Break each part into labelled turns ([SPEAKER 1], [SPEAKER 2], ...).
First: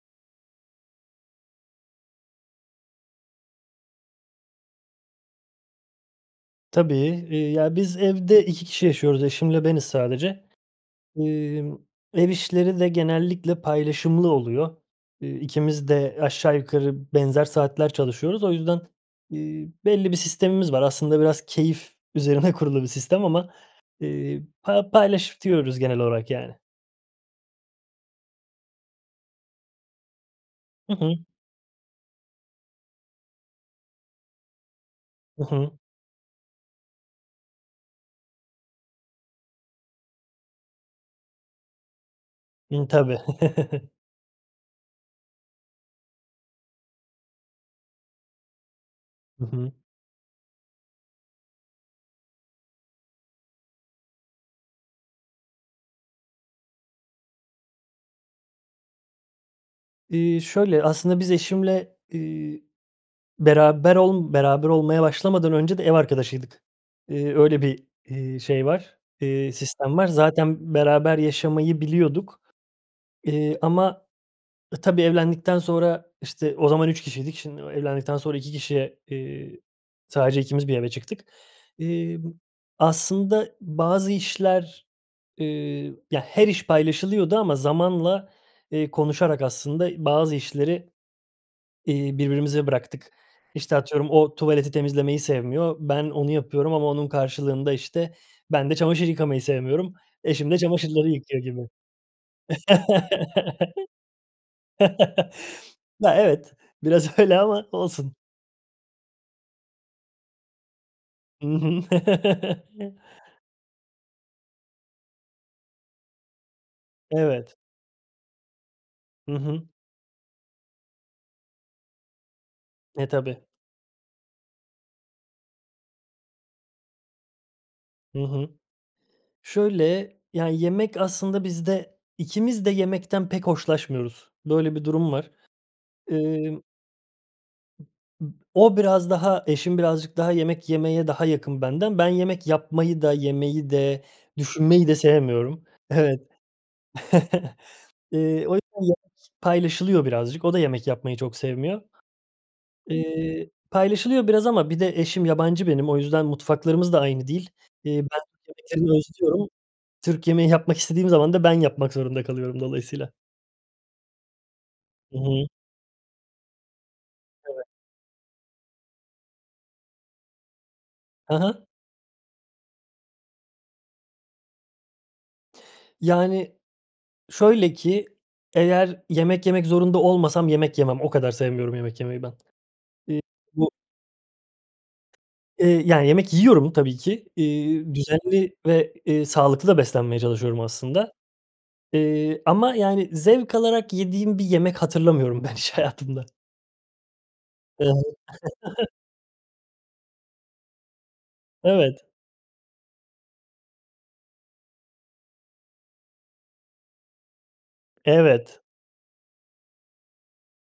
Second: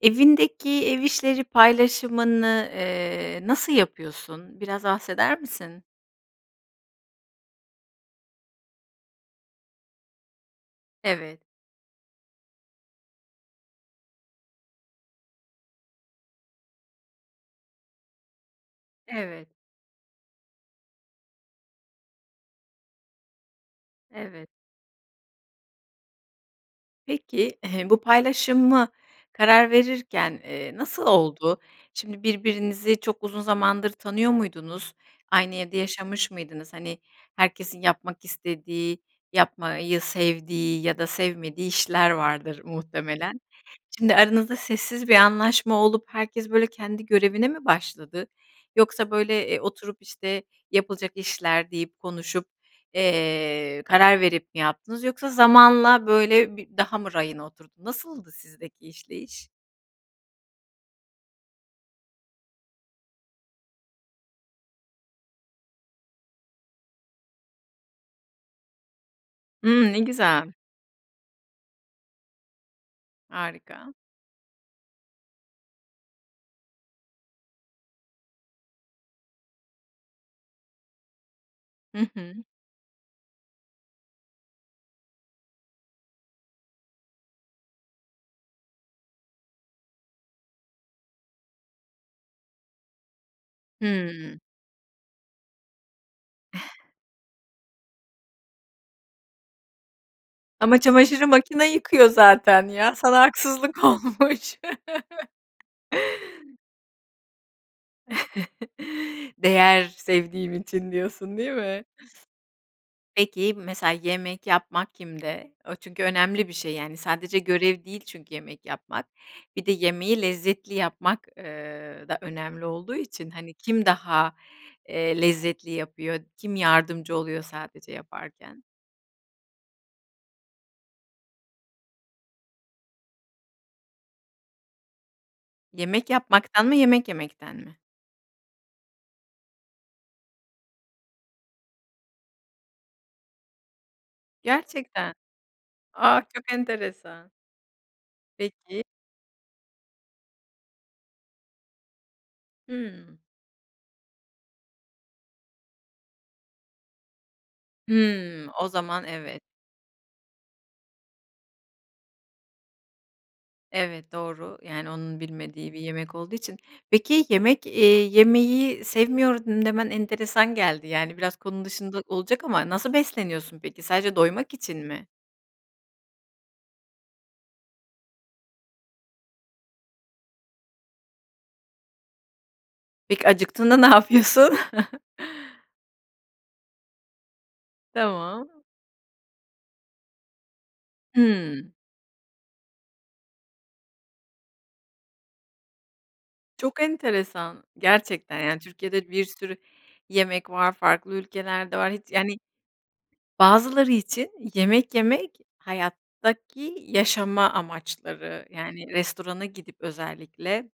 [SPEAKER 1] Evindeki ev işleri paylaşımını, eee, nasıl yapıyorsun? Biraz bahseder misin?
[SPEAKER 2] Tabii, eee, ya, biz evde 2 kişi yaşıyoruz; eşimle beniz sadece.
[SPEAKER 1] Evet.
[SPEAKER 2] Emm, ev işleri de genellikle paylaşımlı oluyor. Eee, ikimiz de aşağı yukarı benzer saatler çalışıyoruz. O yüzden,
[SPEAKER 1] Evet.
[SPEAKER 2] eee, belli bir sistemimiz var. Aslında biraz keyif üzerine kurulu bir sistem ama, eee,
[SPEAKER 1] Evet.
[SPEAKER 2] pa paylaşıyoruz genel olarak yani.
[SPEAKER 1] Peki, bu paylaşımı karar verirken, eee,
[SPEAKER 2] Hı
[SPEAKER 1] nasıl
[SPEAKER 2] hı.
[SPEAKER 1] oldu? Şimdi birbirinizi çok uzun zamandır tanıyor muydunuz?
[SPEAKER 2] I
[SPEAKER 1] Aynı evde
[SPEAKER 2] hı.
[SPEAKER 1] yaşamış mıydınız? Hani, herkesin yapmak istediği, yapmayı sevdiği ya da sevmediği işler vardır
[SPEAKER 2] İii, tabii.
[SPEAKER 1] muhtemelen. Şimdi aranızda sessiz bir anlaşma olup herkes, böyle, kendi görevine mi başladı, yoksa,
[SPEAKER 2] Hı
[SPEAKER 1] böyle, eee,
[SPEAKER 2] hı.
[SPEAKER 1] oturup, işte, yapılacak işler deyip, konuşup, eee, karar verip mi yaptınız, yoksa zamanla böyle bi daha mı rayına oturdu? Nasıldı sizdeki işleyiş?
[SPEAKER 2] Eee, şöyle, aslında biz eşimle, eee, beraber ol beraber olmaya başlamadan önce de ev arkadaşıydık. Eee, öyle bir, eee, şey var, eee,
[SPEAKER 1] Hımm.
[SPEAKER 2] sistem
[SPEAKER 1] Ne
[SPEAKER 2] var.
[SPEAKER 1] güzel.
[SPEAKER 2] Zaten beraber yaşamayı biliyorduk, eee,
[SPEAKER 1] Harika.
[SPEAKER 2] ama, ı tabii evlendikten sonra işte o zaman 3 kişiydik. Şimdi, o evlendikten sonra 2 kişiye, eee, sadece ikimiz bir eve çıktık.
[SPEAKER 1] Hı
[SPEAKER 2] Emm,
[SPEAKER 1] hı.
[SPEAKER 2] aslında bazı işler, eee, ya, her iş paylaşılıyordu ama zamanla, eee, konuşarak aslında i bazı işleri, eee, birbirimize bıraktık. İşte, atıyorum, o
[SPEAKER 1] Hımm.
[SPEAKER 2] tuvaleti temizlemeyi sevmiyor, ben onu yapıyorum ama onun karşılığında, işte, ben de çamaşır yıkamayı sevmiyorum, eşim de
[SPEAKER 1] Ama
[SPEAKER 2] çamaşırları
[SPEAKER 1] çamaşırı
[SPEAKER 2] yıkıyor gibi.
[SPEAKER 1] makina yıkıyor zaten ya! sana haksızlık olmuş.
[SPEAKER 2] Ya, evet, biraz öyle ama olsun.
[SPEAKER 1] Değer sevdiğim için diyorsun,
[SPEAKER 2] I
[SPEAKER 1] değil
[SPEAKER 2] hı.
[SPEAKER 1] mi? Peki, mesela yemek yapmak kimde? O çünkü önemli bir şey, yani, sadece
[SPEAKER 2] Evet.
[SPEAKER 1] görev değil çünkü yemek yapmak.
[SPEAKER 2] Hı hı.
[SPEAKER 1] Bir de yemeği lezzetli yapmak, eee, da önemli olduğu
[SPEAKER 2] E,
[SPEAKER 1] için,
[SPEAKER 2] tabii.
[SPEAKER 1] hani, kim daha, eee, lezzetli yapıyor, kim yardımcı oluyor sadece
[SPEAKER 2] Hı hı.
[SPEAKER 1] yaparken?
[SPEAKER 2] Şöyle, ya, yemek aslında bizde ikimiz de yemekten pek hoşlaşmıyoruz. Böyle bir durum var.
[SPEAKER 1] Yemek
[SPEAKER 2] Imm.
[SPEAKER 1] yapmaktan mı, yemek yemekten mi?
[SPEAKER 2] O biraz daha eşim birazcık daha yemek yemeye daha yakın benden. Ben yemek yapmayı da, yemeyi de, düşünmeyi de
[SPEAKER 1] Gerçekten?
[SPEAKER 2] sevmiyorum.
[SPEAKER 1] A,
[SPEAKER 2] Evet.
[SPEAKER 1] çok enteresan.
[SPEAKER 2] Eee, o
[SPEAKER 1] Peki.
[SPEAKER 2] [unintelligible] paylaşılıyor birazcık, o da yemek yapmayı çok sevmiyor.
[SPEAKER 1] Hımm.
[SPEAKER 2] Eee, paylaşılıyor biraz ama bir de eşim yabancı benim, o yüzden mutfaklarımız da aynı değil. Eee, ben tü
[SPEAKER 1] Hımm. O
[SPEAKER 2] [unintelligible] lerini
[SPEAKER 1] zaman evet.
[SPEAKER 2] özlüyorum, Türk yemeği yapmak istediğim zaman da ben yapmak zorunda kalıyorum dolayısıyla.
[SPEAKER 1] Evet, doğru, yani,
[SPEAKER 2] Hı
[SPEAKER 1] onun
[SPEAKER 2] hı.
[SPEAKER 1] bilmediği bir yemek olduğu için. Peki,
[SPEAKER 2] Evet.
[SPEAKER 1] yemek, eee, yemeyi sevmiyorum demen enteresan geldi. Yani,
[SPEAKER 2] Hı
[SPEAKER 1] biraz konu
[SPEAKER 2] hı.
[SPEAKER 1] dışında olacak ama nasıl besleniyorsun peki? Sadece doymak için mi?
[SPEAKER 2] Yani, şöyle ki eğer yemek yemek zorunda olmasam yemek yemem. O kadar sevmiyorum yemek yemeyi ben. İii,
[SPEAKER 1] Peki,
[SPEAKER 2] bu
[SPEAKER 1] acıktığında ne yapıyorsun?
[SPEAKER 2] Iıı, yani, yemek yiyorum tabii ki. İii,
[SPEAKER 1] Tamam.
[SPEAKER 2] düzenli ve, eee, sağlıklı da beslenmeye çalışıyorum aslında.
[SPEAKER 1] Hıı.
[SPEAKER 2] Eee, ama, yani, zevk alarak yediğim bir yemek hatırlamıyorum ben hiç hayatımda.
[SPEAKER 1] Çok enteresan.
[SPEAKER 2] I
[SPEAKER 1] Gerçekten, yani, Türkiye'de bir sürü yemek var, farklı ülkelerde var. Hiç,
[SPEAKER 2] Evet.
[SPEAKER 1] yani. Bazıları için yemek yemek, hayattaki yaşama amaçları.
[SPEAKER 2] Evet.
[SPEAKER 1] Yani, restorana gidip özellikle,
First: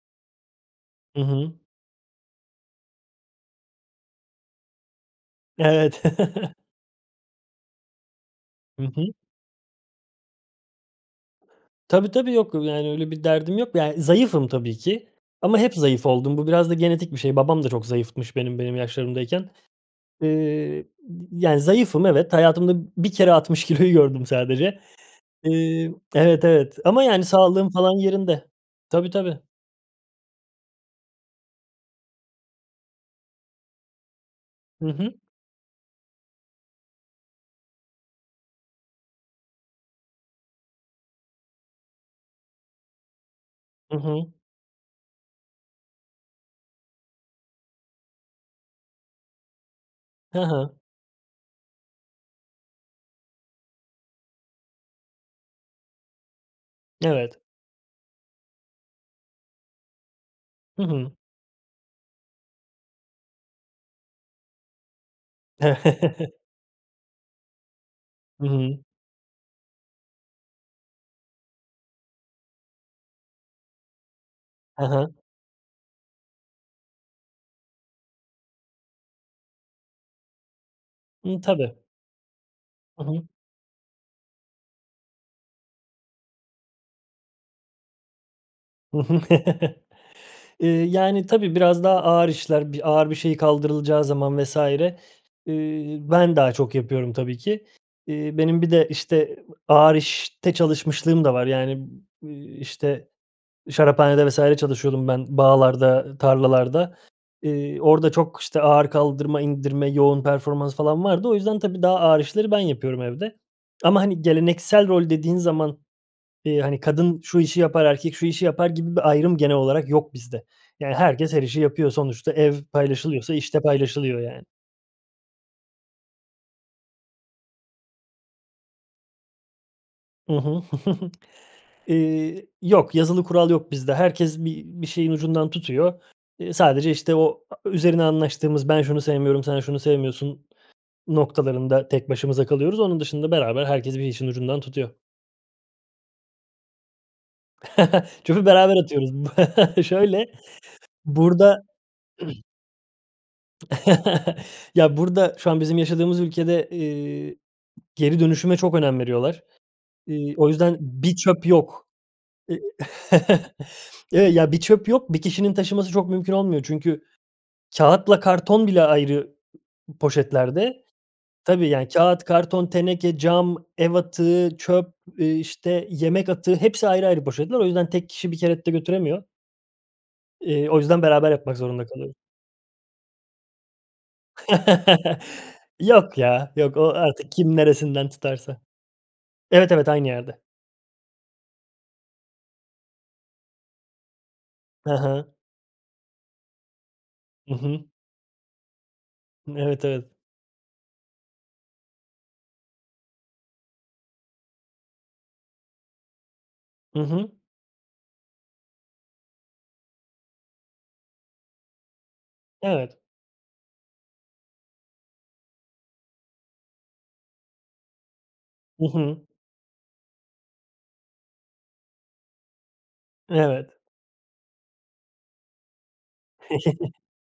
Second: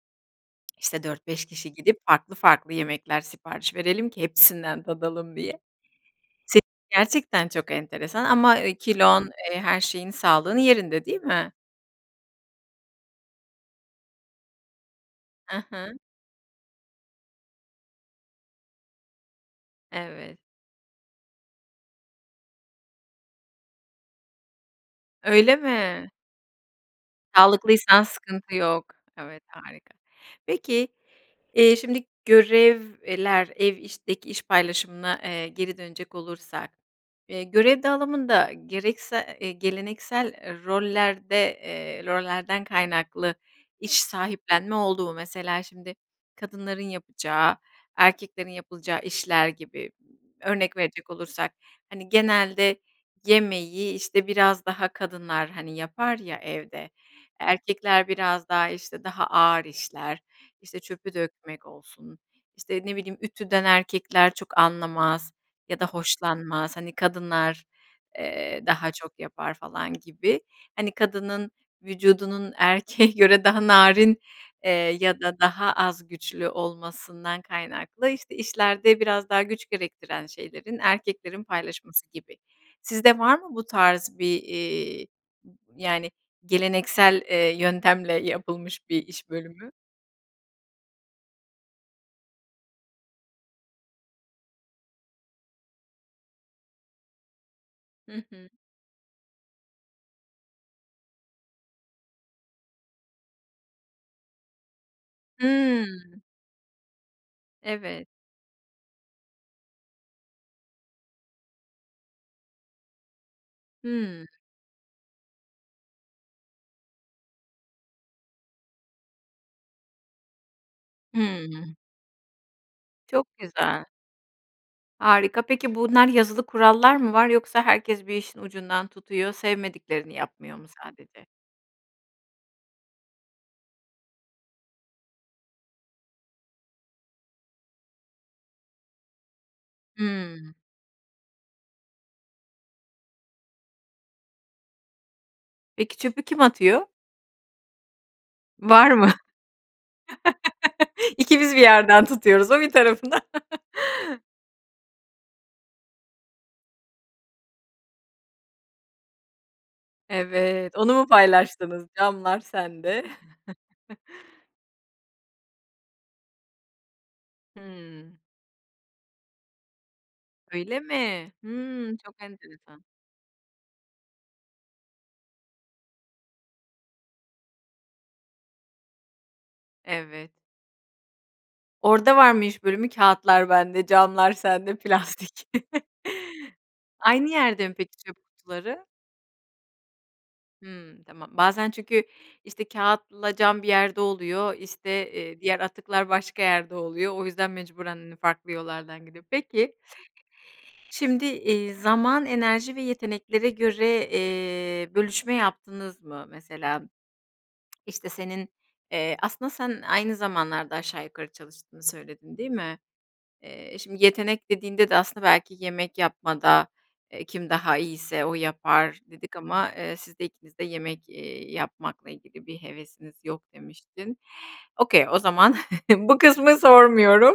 [SPEAKER 1] işte,
[SPEAKER 2] Hı
[SPEAKER 1] 4-5
[SPEAKER 2] hı.
[SPEAKER 1] kişi gidip farklı farklı yemekler sipariş verelim ki hepsinden tadalım diye.
[SPEAKER 2] Evet.
[SPEAKER 1] Se gerçekten çok enteresan ama, eee,
[SPEAKER 2] Hı hı.
[SPEAKER 1] kilon, eee, her şeyin, sağlığı yerinde değil mi?
[SPEAKER 2] Tabii, tabii, yok. Yani, öyle bir derdim yok. Yani, zayıfım tabii ki
[SPEAKER 1] I
[SPEAKER 2] ama hep
[SPEAKER 1] hı.
[SPEAKER 2] zayıf oldum. Bu biraz da genetik bir şey. Babam da çok zayıfmış benim, benim yaşlarımdayken.
[SPEAKER 1] Evet.
[SPEAKER 2] Eee, yani, zayıfım. Evet. Hayatımda bir kere 60 kiloyu gördüm sadece.
[SPEAKER 1] Öyle
[SPEAKER 2] Iıı,
[SPEAKER 1] mi?
[SPEAKER 2] evet evet. Ama, yani, sağlığım falan
[SPEAKER 1] Sağlıklıysan
[SPEAKER 2] yerinde.
[SPEAKER 1] sıkıntı yok.
[SPEAKER 2] Tabii tabii.
[SPEAKER 1] Evet, harika. Peki, eee, şimdi görevler, ev işteki iş
[SPEAKER 2] Hı hı.
[SPEAKER 1] paylaşımına, eee, geri dönecek olursak. Eee, görev dağılımında gereksa eee, geleneksel rollerde, eee, rollerden kaynaklı iş
[SPEAKER 2] Hı hı.
[SPEAKER 1] sahiplenme olduğu mesela şimdi kadınların yapacağı, erkeklerin yapılacağı işler gibi.
[SPEAKER 2] Hı hı.
[SPEAKER 1] Örnek verecek olursak, hani, genelde yemeği, iii, işte, biraz daha kadınlar, hani, yapar ya evde.
[SPEAKER 2] Evet.
[SPEAKER 1] Erkekler biraz daha, işte, daha ağır işler; işte,
[SPEAKER 2] Hı hı.
[SPEAKER 1] çöpü dökmek olsun, işte, ne bileyim, ütüden erkekler çok anlamaz
[SPEAKER 2] E
[SPEAKER 1] ya da hoşlanmaz. Hani, kadınlar,
[SPEAKER 2] Hı
[SPEAKER 1] eee,
[SPEAKER 2] hı.
[SPEAKER 1] daha çok yapar falan gibi. Hani, kadının vücudunun erkeğe göre daha narin, eee,
[SPEAKER 2] Hı hı.
[SPEAKER 1] ya da daha az güçlü olmasından kaynaklı, işte, işlerde biraz daha güç gerektiren şeylerin
[SPEAKER 2] Imm,
[SPEAKER 1] erkeklerin
[SPEAKER 2] tabii.
[SPEAKER 1] paylaşması gibi.
[SPEAKER 2] Hı
[SPEAKER 1] Sizde
[SPEAKER 2] hı.
[SPEAKER 1] var mı bu tarz bir, eee, yani, geleneksel, eee, yöntemle yapılmış
[SPEAKER 2] Hı hı.
[SPEAKER 1] bir iş bölümü?
[SPEAKER 2] Eee, yani, tabii biraz daha ağır işler, bir ağır bir şeyi kaldırılacağı zaman vs. eee, ben, daha çok yapıyorum tabii ki.
[SPEAKER 1] Hı
[SPEAKER 2] Eee,
[SPEAKER 1] hı.
[SPEAKER 2] benim bir de, işte, ııı, ağır işte çalışmışlığım da var, yani, ııı, işte, şaraphanede vs. çalışıyordum ben
[SPEAKER 1] Hıı.
[SPEAKER 2] bağlarda, tarlalarda. Eee,
[SPEAKER 1] Evet.
[SPEAKER 2] orada çok, işte, ağır kaldırma, indirme, yoğun performans falan vardı. O yüzden, tabii daha ağır işleri ben yapıyorum evde. Ama, hani,
[SPEAKER 1] Hıı.
[SPEAKER 2] geleneksel rol dediğin zaman, eee, hani, kadın şu işi yapar, erkek şu işi yapar gibi bir ayrım genel olarak yok bizde. Yani, herkes her işi
[SPEAKER 1] Hıı.
[SPEAKER 2] yapıyor, sonuçta ev
[SPEAKER 1] Çok
[SPEAKER 2] paylaşılıyorsa iş de
[SPEAKER 1] güzel.
[SPEAKER 2] paylaşılıyor yani.
[SPEAKER 1] Harika. Peki, bunlar yazılı kurallar mı var, yoksa herkes bir işin ucundan tutuyor, sevmediklerini
[SPEAKER 2] Hı
[SPEAKER 1] yapmıyor
[SPEAKER 2] hı.
[SPEAKER 1] mu sadece?
[SPEAKER 2] Eee, yok, yazılı kural yok bizde. Herkes bir bir şeyin ucundan tutuyor. Eee, sadece, işte, o, aaa, üzerine anlaştığımız, ben şunu sevmiyorum, sen şunu sevmiyorsun
[SPEAKER 1] Hıı.
[SPEAKER 2] noktalarında tek başımıza kalıyoruz. Onun dışında beraber herkes bir işin ucundan tutuyor.
[SPEAKER 1] Peki çöpü kim atıyor?
[SPEAKER 2] Çöpü beraber
[SPEAKER 1] Var mı?
[SPEAKER 2] atıyoruz. Şöyle,
[SPEAKER 1] İkimiz bir
[SPEAKER 2] burda
[SPEAKER 1] yerden tutuyoruz, o bir tarafından...
[SPEAKER 2] Ya, burda şu an bizim yaşadığımız ülkede, eee, geri dönüşüme çok önem veriyorlar. Iıı, o yüzden
[SPEAKER 1] Evet, onu mu
[SPEAKER 2] bir çöp
[SPEAKER 1] paylaştınız?
[SPEAKER 2] yok.
[SPEAKER 1] Camlar
[SPEAKER 2] Eee,
[SPEAKER 1] sende.
[SPEAKER 2] ya, bir çöp yok. Bir kişinin taşıması çok mümkün olmuyor. Çünkü
[SPEAKER 1] Hımm.
[SPEAKER 2] kâğıtla karton bile ayrı
[SPEAKER 1] Öyle
[SPEAKER 2] poşetlerde,
[SPEAKER 1] mi?
[SPEAKER 2] tabii, yani,
[SPEAKER 1] Hımm. Çok
[SPEAKER 2] kâğıt, karton,
[SPEAKER 1] enteresan.
[SPEAKER 2] teneke, cam, ev atığı, çöp, eee, işte, yemek atığı, hepsi ayrı ayrı poşetler. O yüzden tek kişi bir kere de götüremiyor.
[SPEAKER 1] Evet.
[SPEAKER 2] Eee, o yüzden beraber yapmak zorunda
[SPEAKER 1] Orada
[SPEAKER 2] kalıyoruz.
[SPEAKER 1] var mı iş bölümü? Kâğıtlar bende, camlar sende, plastik.
[SPEAKER 2] Yok ya, yok. O
[SPEAKER 1] Aynı
[SPEAKER 2] artık kim
[SPEAKER 1] yerde mi peki
[SPEAKER 2] neresinden
[SPEAKER 1] çöp
[SPEAKER 2] tutarsa.
[SPEAKER 1] kutuları?
[SPEAKER 2] Evet, evet. Aynı yerde.
[SPEAKER 1] Hımm. Tamam. Bazen çünkü, işte, kâğıtla cam bir yerde oluyor,
[SPEAKER 2] Hı
[SPEAKER 1] işte,
[SPEAKER 2] hı.
[SPEAKER 1] eee, diğer atıklar başka yerde oluyor. O yüzden
[SPEAKER 2] Hı hı.
[SPEAKER 1] mecburen, hani, farklı yollardan gidiyor. Peki,
[SPEAKER 2] Evet, evet.
[SPEAKER 1] şimdi, eee, zaman, enerji ve yeteneklere göre, eee, bölüşme yaptınız mı? Mesela,
[SPEAKER 2] Hı hı.
[SPEAKER 1] işte, senin, eee, aslında sen aynı zamanlarda aşağı yukarı çalıştığını söyledin, değil mi?
[SPEAKER 2] Evet.
[SPEAKER 1] Eee, şimdi yetenek dediğinde de aslında belki yemek yapmada, eee, kim daha iyiyse o
[SPEAKER 2] Hı
[SPEAKER 1] yapar
[SPEAKER 2] hı.
[SPEAKER 1] dedik ama, eee, siz de ikiniz de yemek, eee, yapmakla ilgili bir hevesiniz yok
[SPEAKER 2] Evet.
[SPEAKER 1] demiştin. Okay, o zaman bu kısmı sormuyorum.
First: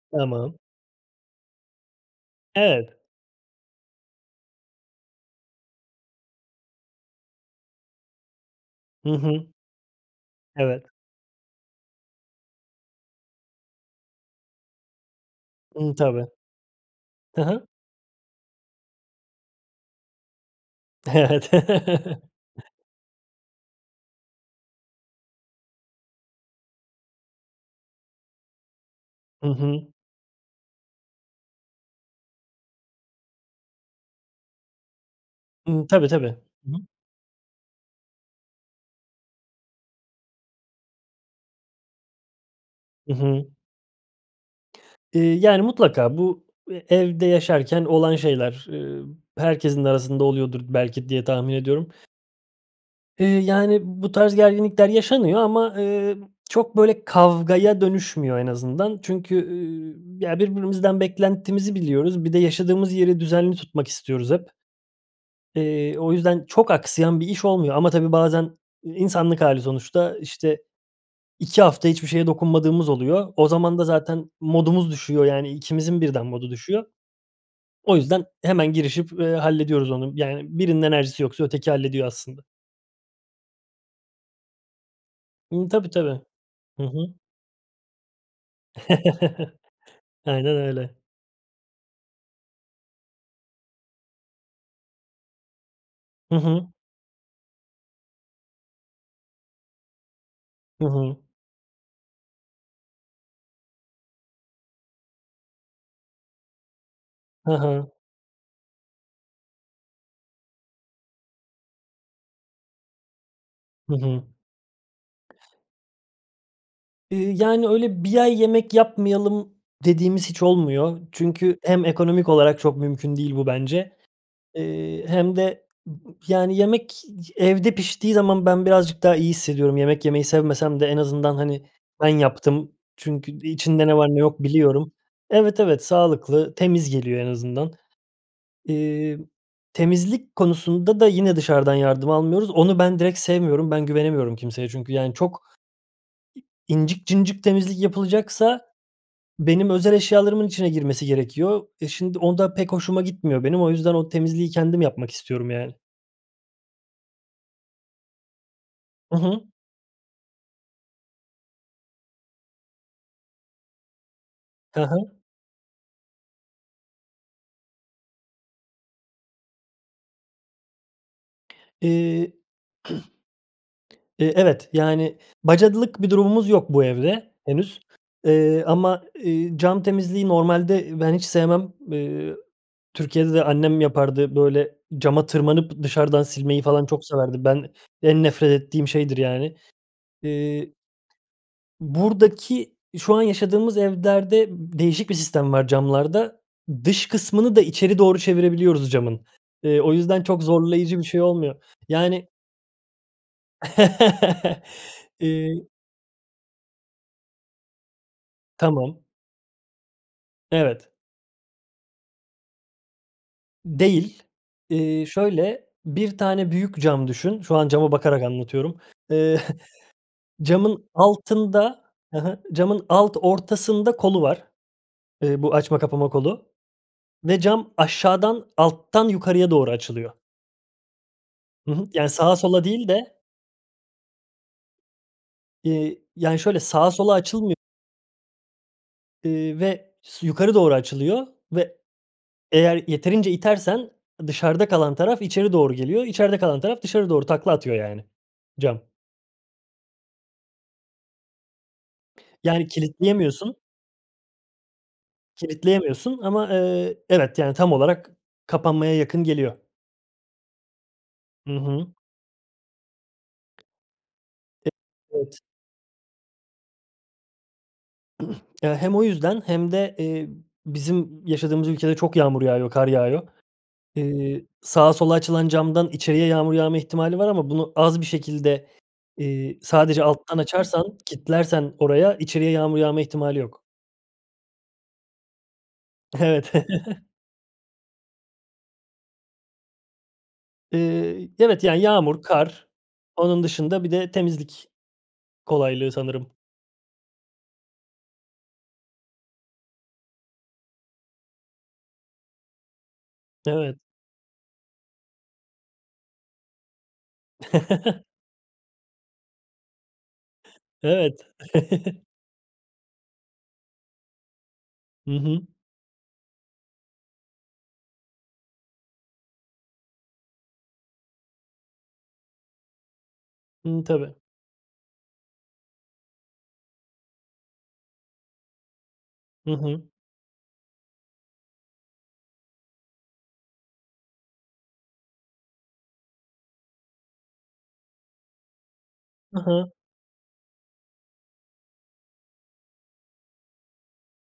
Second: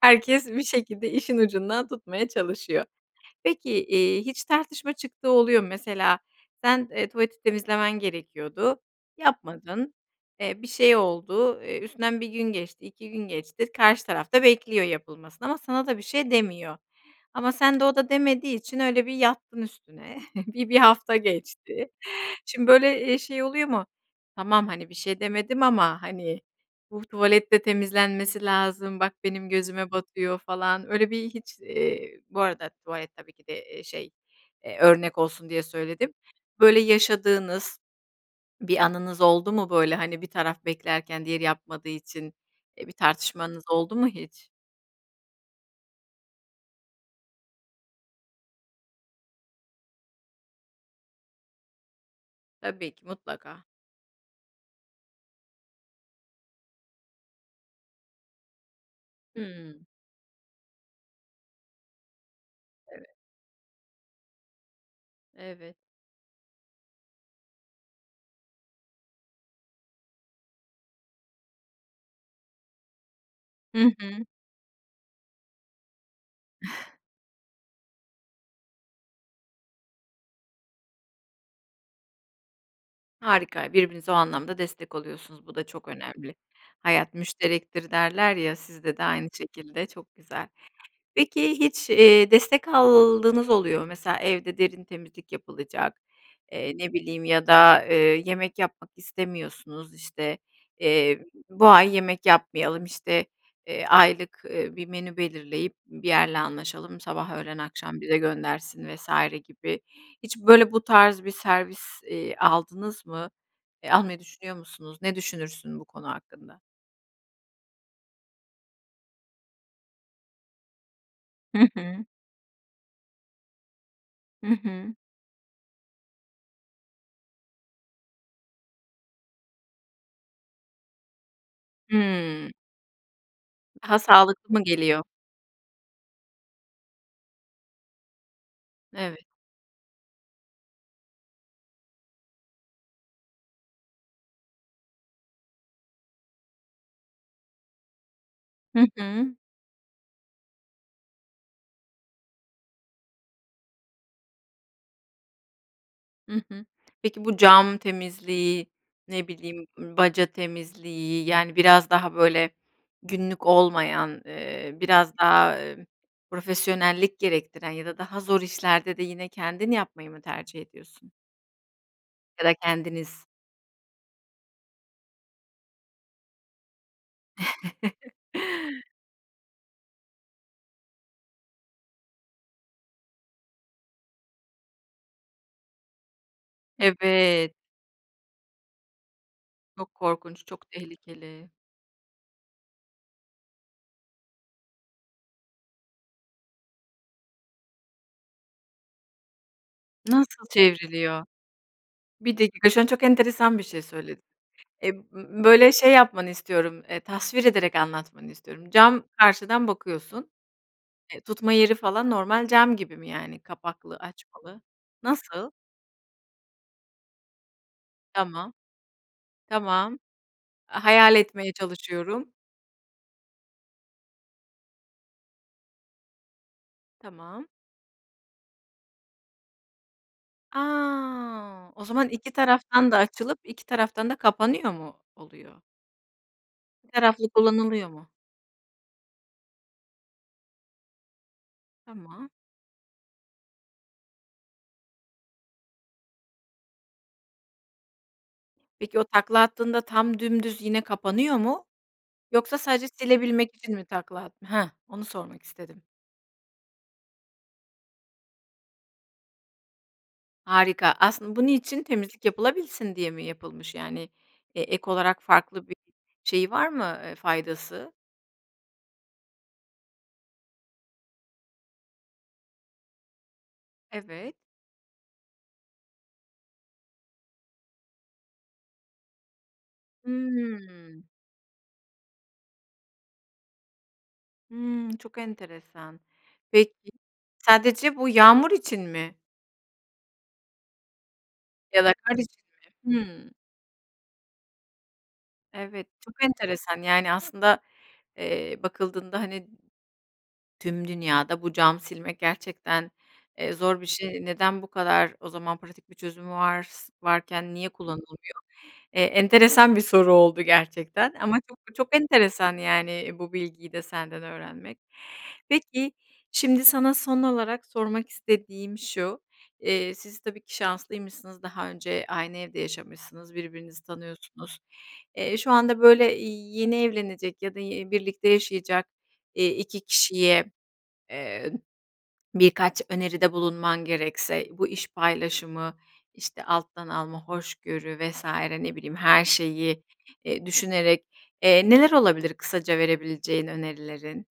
[SPEAKER 1] Herkes
[SPEAKER 2] Tamam.
[SPEAKER 1] bir şekilde işin ucundan tutmaya çalışıyor.
[SPEAKER 2] Evet.
[SPEAKER 1] Peki, eee, hiç tartışma çıktığı oluyor mu? Mesela sen, eee, tuvaleti temizlemen gerekiyordu,
[SPEAKER 2] Hı hı.
[SPEAKER 1] yapmadın, eee, bir
[SPEAKER 2] Evet.
[SPEAKER 1] şey oldu, eee, üstünden 1 gün geçti, 2 gün geçti, karşı taraf da bekliyor yapılmasını ama sana
[SPEAKER 2] Imm,
[SPEAKER 1] da bir
[SPEAKER 2] tabii.
[SPEAKER 1] şey demiyor
[SPEAKER 2] Hı
[SPEAKER 1] ama
[SPEAKER 2] hı.
[SPEAKER 1] sen de o da demediği için öyle bir yattın üstüne, bir 1 hafta
[SPEAKER 2] Evet.
[SPEAKER 1] geçti. Şimdi, böyle, eee, şey oluyor mu? Tamam, hani, bir şey demedim ama, hani, bu tuvalet de temizlenmesi lazım, bak
[SPEAKER 2] Hı
[SPEAKER 1] benim gözüme
[SPEAKER 2] hı.
[SPEAKER 1] batıyor falan, öyle bir hiç, iii, bu arada tuvalet tabii ki de, eee, şey, eee, örnek olsun diye
[SPEAKER 2] Hımm, tabii
[SPEAKER 1] söyledim.
[SPEAKER 2] tabii. Hı
[SPEAKER 1] Böyle,
[SPEAKER 2] hı.
[SPEAKER 1] yaşadığınız bir anınız oldu mu? Böyle, hani, bir taraf beklerken diğeri yapmadığı için, iii, bir
[SPEAKER 2] Hı hı.
[SPEAKER 1] tartışmanız oldu mu hiç?
[SPEAKER 2] Eee, yani, mutlaka bu e evde yaşarken olan şeyler, eee, herkesin de arasında oluyordur belki diye tahmin ediyorum.
[SPEAKER 1] Tabii ki.
[SPEAKER 2] Eee,
[SPEAKER 1] Mutlaka.
[SPEAKER 2] yani, bu tarz gerginlikler yaşanıyor ama, eee, çok, böyle, kavgaya dönüşmüyor en azından. Çünkü,
[SPEAKER 1] Hımm.
[SPEAKER 2] ııı, ya, birbirimizden beklentimizi biliyoruz. Bir de yaşadığımız
[SPEAKER 1] Evet.
[SPEAKER 2] yeri düzenli tutmak istiyoruz hep.
[SPEAKER 1] Evet.
[SPEAKER 2] Eee, o yüzden çok aksayan bir iş olmuyor ama tabii bazen insanlık hâli sonuçta. İşte, 2 hafta hiçbir şeye dokunmadığımız oluyor. O zaman da
[SPEAKER 1] Hı hı.
[SPEAKER 2] zaten modumuz düşüyor, yani, ikimizin birden modu düşüyor. O yüzden hemen girişip, eee, hallediyoruz onu, yani, birinin enerjisi yoksa öteki hallediyor aslında.
[SPEAKER 1] Harika. Birbirinize o anlamda destek oluyorsunuz. Bu da
[SPEAKER 2] Hıı.
[SPEAKER 1] çok
[SPEAKER 2] Tabii, tabii.
[SPEAKER 1] önemli.
[SPEAKER 2] Hı
[SPEAKER 1] "Hayat
[SPEAKER 2] hı.
[SPEAKER 1] müşterektir." derler ya, sizde de aynı şekilde. Çok güzel.
[SPEAKER 2] Aynen öyle.
[SPEAKER 1] Peki hiç, eee, destek aldığınız oluyor mu? Mesela evde derin temizlik yapılacak,
[SPEAKER 2] Hı hı.
[SPEAKER 1] eee, ne bileyim ya da, eee, yemek yapmak istemiyorsunuz, işte,
[SPEAKER 2] Hı hı.
[SPEAKER 1] eee, bu ay yemek yapmayalım, işte, eee, aylık, eee, bir menü belirleyip bir yerle anlaşalım; sabah,
[SPEAKER 2] Hı
[SPEAKER 1] öğlen,
[SPEAKER 2] hı.
[SPEAKER 1] akşam bize göndersin vs. gibi. Hiç, böyle, bu tarz bir servis, eee, aldınız mı? Eee,
[SPEAKER 2] Hı
[SPEAKER 1] almayı
[SPEAKER 2] hı.
[SPEAKER 1] düşünüyor musunuz? Ne düşünürsün bu konu hakkında?
[SPEAKER 2] Iıı, yani, öyle 1 ay yemek yapmayalım dediğimiz hiç olmuyor. Çünkü
[SPEAKER 1] Hı
[SPEAKER 2] hem
[SPEAKER 1] hı.
[SPEAKER 2] ekonomik olarak çok mümkün değil bu bence,
[SPEAKER 1] Hı hı.
[SPEAKER 2] ııı, hem de m m yani, yemek evde piştiği zaman ben birazcık daha iyi hissediyorum. Yemek yemeyi sevmesem de en azından, hani, ben
[SPEAKER 1] Hımm.
[SPEAKER 2] yaptım. Çünkü i içinde ne
[SPEAKER 1] Daha
[SPEAKER 2] var, ne yok,
[SPEAKER 1] sağlıklı mı
[SPEAKER 2] biliyorum.
[SPEAKER 1] geliyor?
[SPEAKER 2] Evet, evet, sağlıklı, temiz geliyor en azından. Eee,
[SPEAKER 1] Evet.
[SPEAKER 2] temizlik konusunda da yine dışarıdan yardım almıyoruz. Onu ben direkt sevmiyorum, ben güvenemiyorum kimseye çünkü, yani, çok incik cıncık temizlik yapılacaksa
[SPEAKER 1] Hı hı.
[SPEAKER 2] benim özel eşyalarımın içine girmesi gerekiyor. E, şimdi o da pek hoşuma gitmiyor benim. O yüzden o temizliği kendim yapmak istiyorum, yani.
[SPEAKER 1] Hı hı. Peki bu cam temizliği,
[SPEAKER 2] Hı
[SPEAKER 1] ne
[SPEAKER 2] hı.
[SPEAKER 1] bileyim, ımm, baca temizliği, yani, biraz daha böyle günlük olmayan, ııı,
[SPEAKER 2] Hı hı.
[SPEAKER 1] biraz daha, ımm, profesyonellik gerektiren ya da daha zor işlerde de yine kendin yapmayı mı tercih ediyorsun?
[SPEAKER 2] Iıı.
[SPEAKER 1] Ya da kendiniz?
[SPEAKER 2] Iıı, evet, yani, bacalık bir durumumuz yok bu evde henüz, eee, ama, ııı, cam temizliği normalde, ııı, ben hiç sevmem. Iıı, Türkiye'de de annem yapardı, böyle cama tırmanıp dışarıdan silmeyi falan çok severdi.
[SPEAKER 1] Evet.
[SPEAKER 2] Ben, en nefret ettiğim şeydir, yani.
[SPEAKER 1] Çok korkunç,
[SPEAKER 2] Iıı,
[SPEAKER 1] çok tehlikeli.
[SPEAKER 2] buradaki şu an yaşadığımız evlerde, m değişik bir sistem var camlarda. Dış kısmını da içeri doğru çevirebiliyoruz camın. Iıı o yüzden çok
[SPEAKER 1] Nasıl
[SPEAKER 2] zorlayıcı bir şey
[SPEAKER 1] çevriliyor?
[SPEAKER 2] olmuyor. Yani
[SPEAKER 1] 1 dakika şu an çok enteresan bir şey söyledin. Ib b
[SPEAKER 2] Iıı.
[SPEAKER 1] böyle, şey, yapmanı istiyorum, ııı, tasvir ederek anlatmanı istiyorum. Cam
[SPEAKER 2] Tamam.
[SPEAKER 1] karşıdan bakıyorsun,
[SPEAKER 2] Evet.
[SPEAKER 1] eee, tutma yeri falan normal cam gibi mi, yani, kapaklı
[SPEAKER 2] Değil.
[SPEAKER 1] açmalı?
[SPEAKER 2] Iıı,
[SPEAKER 1] Nasıl?
[SPEAKER 2] şöyle, 1 tane büyük cam düşün, şu an cama bakarak
[SPEAKER 1] Tamam,
[SPEAKER 2] anlatıyorum. Iıı
[SPEAKER 1] tamam. A
[SPEAKER 2] camın
[SPEAKER 1] hayal etmeye
[SPEAKER 2] altında, hı
[SPEAKER 1] çalışıyorum.
[SPEAKER 2] hı, camın alt ortasında kolu var. Iıı, bu açma kapama kolu ve
[SPEAKER 1] Tamam.
[SPEAKER 2] cam aşağıdan alttan yukarıya doğru açılıyor.
[SPEAKER 1] A.
[SPEAKER 2] Hı
[SPEAKER 1] O
[SPEAKER 2] hı,
[SPEAKER 1] zaman
[SPEAKER 2] yani,
[SPEAKER 1] 2
[SPEAKER 2] sağa, sola değil
[SPEAKER 1] taraftan da
[SPEAKER 2] de.
[SPEAKER 1] açılıp 2 taraftan da kapanıyor mu oluyor?
[SPEAKER 2] Eee, yani, şöyle
[SPEAKER 1] 1
[SPEAKER 2] sağa, sola
[SPEAKER 1] taraflı
[SPEAKER 2] açılmıyor.
[SPEAKER 1] kullanılıyor mu?
[SPEAKER 2] Iıı, ve s yukarı doğru açılıyor ve
[SPEAKER 1] Tamam.
[SPEAKER 2] eğer yeterince itersen dışarıda kalan taraf içeri doğru geliyor. İçeride kalan taraf dışarı doğru takla atıyor yani cam.
[SPEAKER 1] Peki, o takla attığında tam dümdüz yine kapanıyor mu? Yoksa
[SPEAKER 2] Yani,
[SPEAKER 1] sadece silebilmek
[SPEAKER 2] kilitleyemiyorsun.
[SPEAKER 1] için mi takla attın? Heh, onu sormak istedim.
[SPEAKER 2] Kilitleyemiyorsun ama, eee, evet, yani, tam olarak kapanmaya yakın geliyor.
[SPEAKER 1] Harika. Aslın bu
[SPEAKER 2] Hı
[SPEAKER 1] niçin
[SPEAKER 2] hı.
[SPEAKER 1] temizlik yapılabilsin diye mi yapılmış, yani, eee, ek
[SPEAKER 2] E
[SPEAKER 1] olarak
[SPEAKER 2] evet.
[SPEAKER 1] farklı bir, şeyi, var mı, eee, faydası?
[SPEAKER 2] Eee, hem o yüzden hem de, eee, bizim yaşadığımız ülkede çok yağmur yağıyor, kar yağıyor.
[SPEAKER 1] Evet.
[SPEAKER 2] Iıı, sağa sola açılan camdan içeriye yağmur yağma ihtimali var ama bunu az bir şekilde, eee, sadece alttan açarsan,
[SPEAKER 1] Hımm.
[SPEAKER 2] kilitlersen oraya içeriye yağmur yağma ihtimali yok.
[SPEAKER 1] Hımm çok enteresan.
[SPEAKER 2] Evet.
[SPEAKER 1] Peki, sadece bu yağmur için mi?
[SPEAKER 2] Iıı, evet, yani,
[SPEAKER 1] Ya da kar
[SPEAKER 2] yağmur,
[SPEAKER 1] için
[SPEAKER 2] kar,
[SPEAKER 1] mi? Hımm.
[SPEAKER 2] onun dışında bir de temizlik
[SPEAKER 1] Evet,
[SPEAKER 2] kolaylığı
[SPEAKER 1] çok
[SPEAKER 2] sanırım.
[SPEAKER 1] enteresan. Yani, aslında, eee, bakıldığında, hani, tüm dünyada bu cam silmek gerçekten, eee,
[SPEAKER 2] Evet.
[SPEAKER 1] zor bir şey. Neden bu kadar o zaman pratik bir çözüm vars varken niye kullanılmıyor? Eee, enteresan bir soru oldu gerçekten
[SPEAKER 2] Evet.
[SPEAKER 1] ama çok çok enteresan, yani, eee, bu bilgiyi de senden öğrenmek.
[SPEAKER 2] Hı hı.
[SPEAKER 1] Peki, şimdi sana son olarak sormak istediğim şu. Eee, siz tabii ki şanslıymışsınız daha önce aynı evde yaşamışsınız birbirinizi
[SPEAKER 2] Imm, tabii.
[SPEAKER 1] tanıyorsunuz. Eee, şu anda böyle, iii, yeni evlenecek ya da, iii, birlikte yaşayacak, eee,
[SPEAKER 2] Hı
[SPEAKER 1] 2
[SPEAKER 2] hı.
[SPEAKER 1] kişiye, eee birkaç öneride bulunman gerekse bu, iş paylaşımı, işte, alttan alma, hoşgörü vs. ne bileyim her
[SPEAKER 2] Hı hı.
[SPEAKER 1] şeyi, eee, düşünerek, eee, neler olabilir kısaca verebileceğin önerilerin?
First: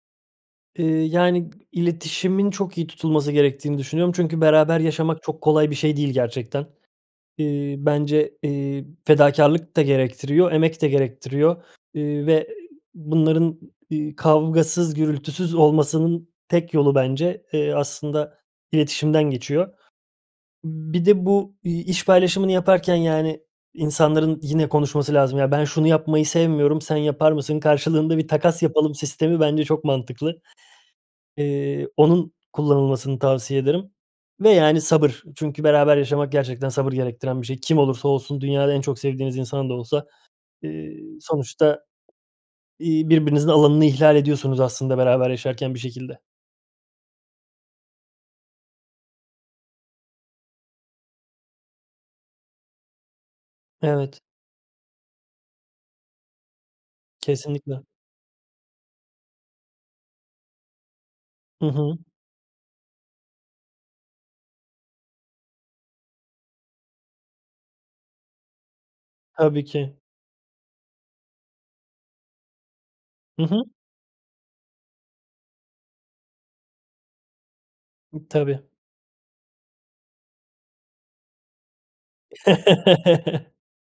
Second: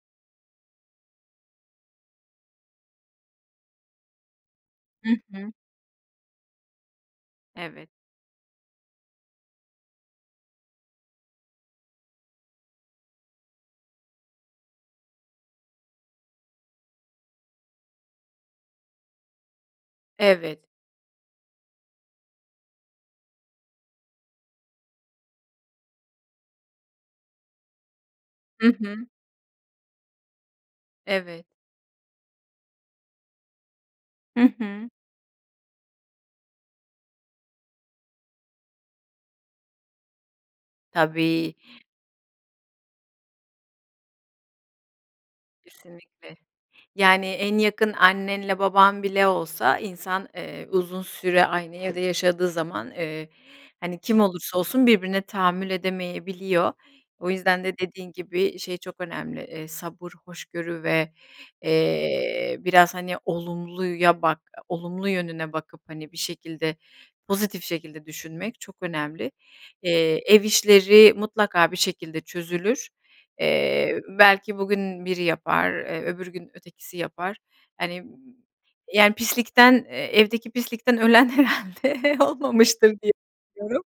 [SPEAKER 2] Eee, yani, iletişimin çok iyi tutulması gerektiğini düşünüyorum. Çünkü beraber
[SPEAKER 1] I
[SPEAKER 2] yaşamak çok
[SPEAKER 1] hı.
[SPEAKER 2] kolay bir şey değil gerçekten. Eee,
[SPEAKER 1] Evet.
[SPEAKER 2] bence, eee, fedakârlık da gerektiriyor, emek de gerektiriyor. Eee, ve bunların, ııı, kavgasız, gürültüsüz olmasının tek yolu bence, eee, aslında iletişimden geçiyor.
[SPEAKER 1] Evet.
[SPEAKER 2] Imm, bir de bu, iii, iş paylaşımını yaparken, yani, insanların, yine, konuşması lazım. "Ya, ben şunu yapmayı sevmiyorum, sen yapar mısın? Karşılığında bir takas
[SPEAKER 1] I
[SPEAKER 2] yapalım."
[SPEAKER 1] hı.
[SPEAKER 2] sistemi bence çok mantıklı.
[SPEAKER 1] Evet.
[SPEAKER 2] Eee, onun kullanılmasını tavsiye ederim ve
[SPEAKER 1] Hı
[SPEAKER 2] yani
[SPEAKER 1] hı.
[SPEAKER 2] sabır. Çünkü beraber yaşamak gerçekten sabır gerektiren bir şey. Kim olursa olsun, dünyada en çok sevdiğiniz insan da olsa, eee,
[SPEAKER 1] Tabii.
[SPEAKER 2] sonuçta iii, birbirinizin alanını ihlal ediyorsunuz aslında beraber yaşarken bir şekilde.
[SPEAKER 1] Kesinlikle, yani, en yakın annenle baban bile olsa insan, eee, uzun süre aynı evde yaşadığı zaman, eee, hani, kim
[SPEAKER 2] Evet.
[SPEAKER 1] olursa olsun birbirine tahammül edemeyebiliyor. O yüzden de
[SPEAKER 2] Kesinlikle.
[SPEAKER 1] dediğin gibi, şey çok önemli, eee, sabır, hoşgörü ve,
[SPEAKER 2] I hı.
[SPEAKER 1] eee, biraz, hani, olumluya bak olumlu yönüne bakıp, hani, bir şekilde pozitif şekilde düşünmek çok önemli.
[SPEAKER 2] Tabii ki.
[SPEAKER 1] Eee, ev işleri mutlaka bir şekilde çözülür.
[SPEAKER 2] Hı hı.
[SPEAKER 1] Eee, belki bugün biri yapar eee öbür gün ötekisi yapar. Hani,
[SPEAKER 2] Imm, tabii.
[SPEAKER 1] yani, pislikten, eee, evdeki pislikten ölen herhâlde olmamıştır diye düşünüyorum.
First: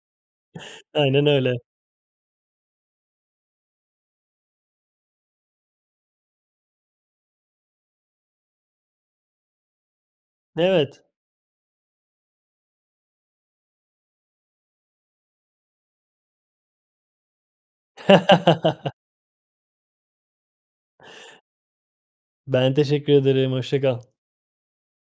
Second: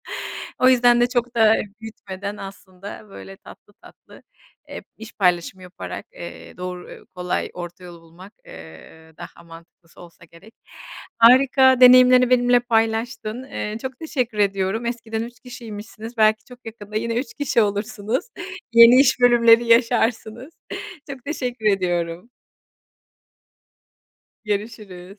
[SPEAKER 1] O yüzden de
[SPEAKER 2] Aynen
[SPEAKER 1] çok
[SPEAKER 2] öyle.
[SPEAKER 1] da büyütmeden aslında böyle tatlı tatlı, eee, iş paylaşımı yaparak, eee, doğru, kolay, orta yolu bulmak, eee, daha mantıklısı olsa gerek.
[SPEAKER 2] Evet.
[SPEAKER 1] Harika deneyimlerini benimle paylaştın. Eee, çok teşekkür ediyorum. Eskiden 3 kişiymişsiniz belki çok yakında yine 3 kişi olursunuz. yeni iş bölümleri yaşarsınız. Çok teşekkür ediyorum.
[SPEAKER 2] Ben teşekkür ederim, hoşça kal.
[SPEAKER 1] Görüşürüz.